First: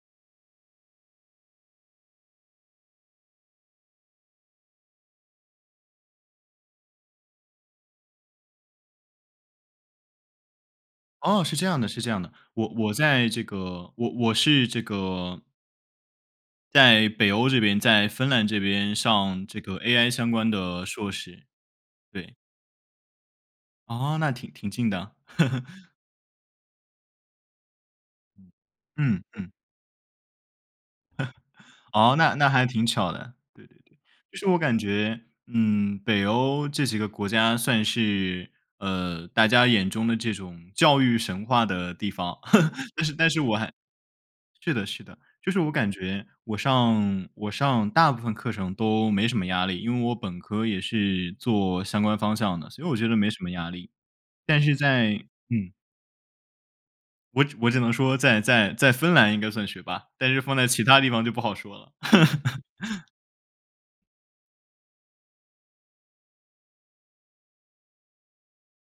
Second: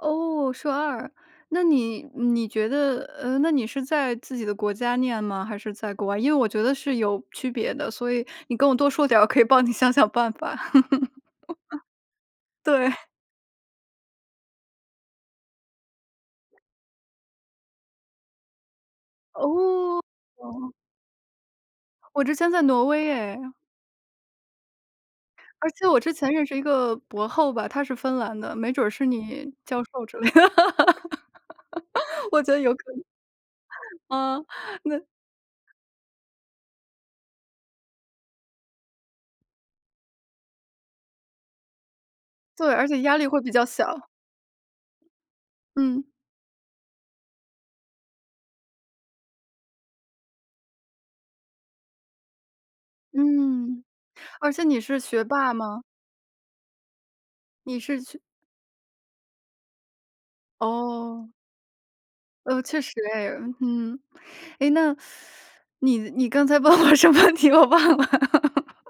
哦，硕2，那你你觉得呃，那你是在自己的国家念吗？还是在国外，因为我觉得是有区别的，所以你跟我多说点儿，我可以帮你想想办法。哦，是这样的，是这样的。我我对。在这个我我是这个在北欧这边，在芬兰这边上这个哦，AI 相关哦。的硕士，我之对。前在挪威耶。哦，那挺挺近的。而 且我之前认识一个博后吧，他是芬兰的，没准儿是嗯，你嗯。教授之类的。哦，那我那觉得还有挺可能。巧的，对对对，其嗯，实我感那觉嗯，北欧这几个国家算是呃，大家眼中的这种教育神话的地方，对，而 且但是压力但会是比我较还小。是的是的，就是我感嗯。觉，我上我上大部分课程都没什么压力，因为我本科也是做相关方向的，所以我觉得没什么压嗯，力，而但且是你是在学霸嗯。吗？我我只你能是说，去在在在芬兰应该算学霸，但是放在其他地方哦。就不好说了。呃，确实 哎，嗯。哎，那 你你刚才问我什么问题我忘了。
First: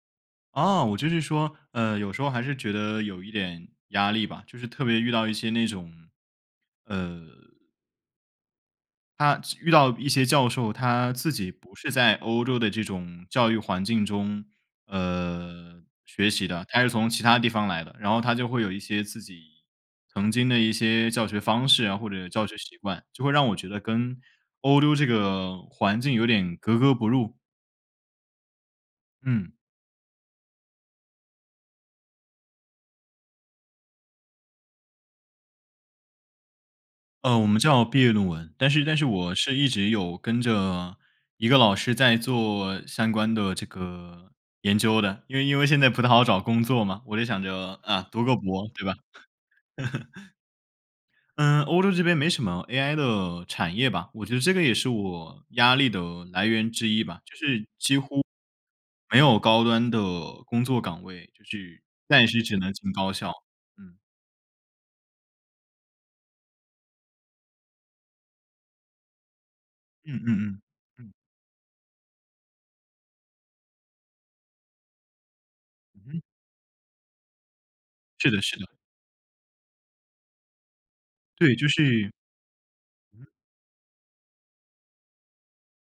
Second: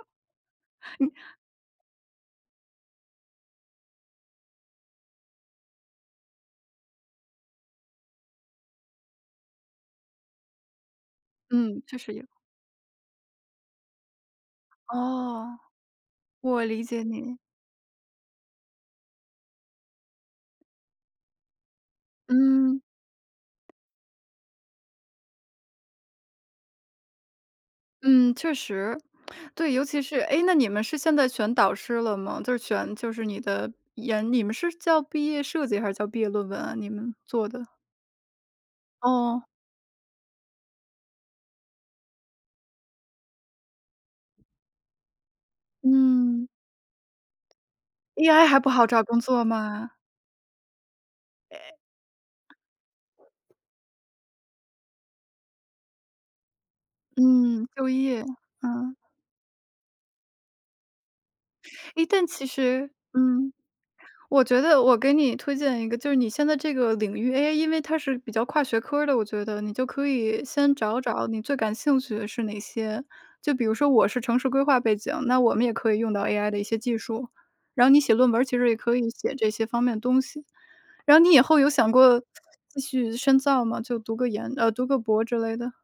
啊，我就是你说，呃，有时候还是觉得有一点压力吧，就是特别遇到一些那种，呃他遇到一些教授，他自己不嗯，是就是在有。欧洲的这种教育环境中，哦，呃学习的，我他理是解从其你。他地方来的，然后他就会有一些自己曾经的一些教学方式啊，或者教学习嗯。惯，就会让我觉得跟欧洲这个环境有点格格不入。嗯，确实。嗯。对，尤其是诶，那你们是现在选导师了吗？就是选就是你的研你们是叫毕业设计还是叫毕业论文啊，你们呃，我做们的。叫毕业论文，但是但是我哦。是一直有跟着一个老师在做相关的这个研究的，因为因为现在不太好找嗯。工作嘛，我就想着，啊，读个 AI 还博不对好吧？找工作吗？呃，哎。欧洲这边没什么 AI 的产业吧，我觉得这个也是我压力的来源之一吧，就是嗯，就几业，嗯。乎没有高端的工作岗位，就是诶，但暂时其只能实进高校。嗯，嗯。我觉得我给你推荐一个就是你现在这个领域，AI 因为它是比较跨学科儿的我觉得，你就可嗯嗯以嗯，先找嗯。找你最感兴趣的是哪些。就比如说我是城市规划背景，那我们也可以嗯用到哼。AI 的一些技术，然后你写是论的文儿是其的。实也可以写这些方面的东西。然后你以对，后就有想是过继续嗯。深造吗？就读个研呃，读个博之类的？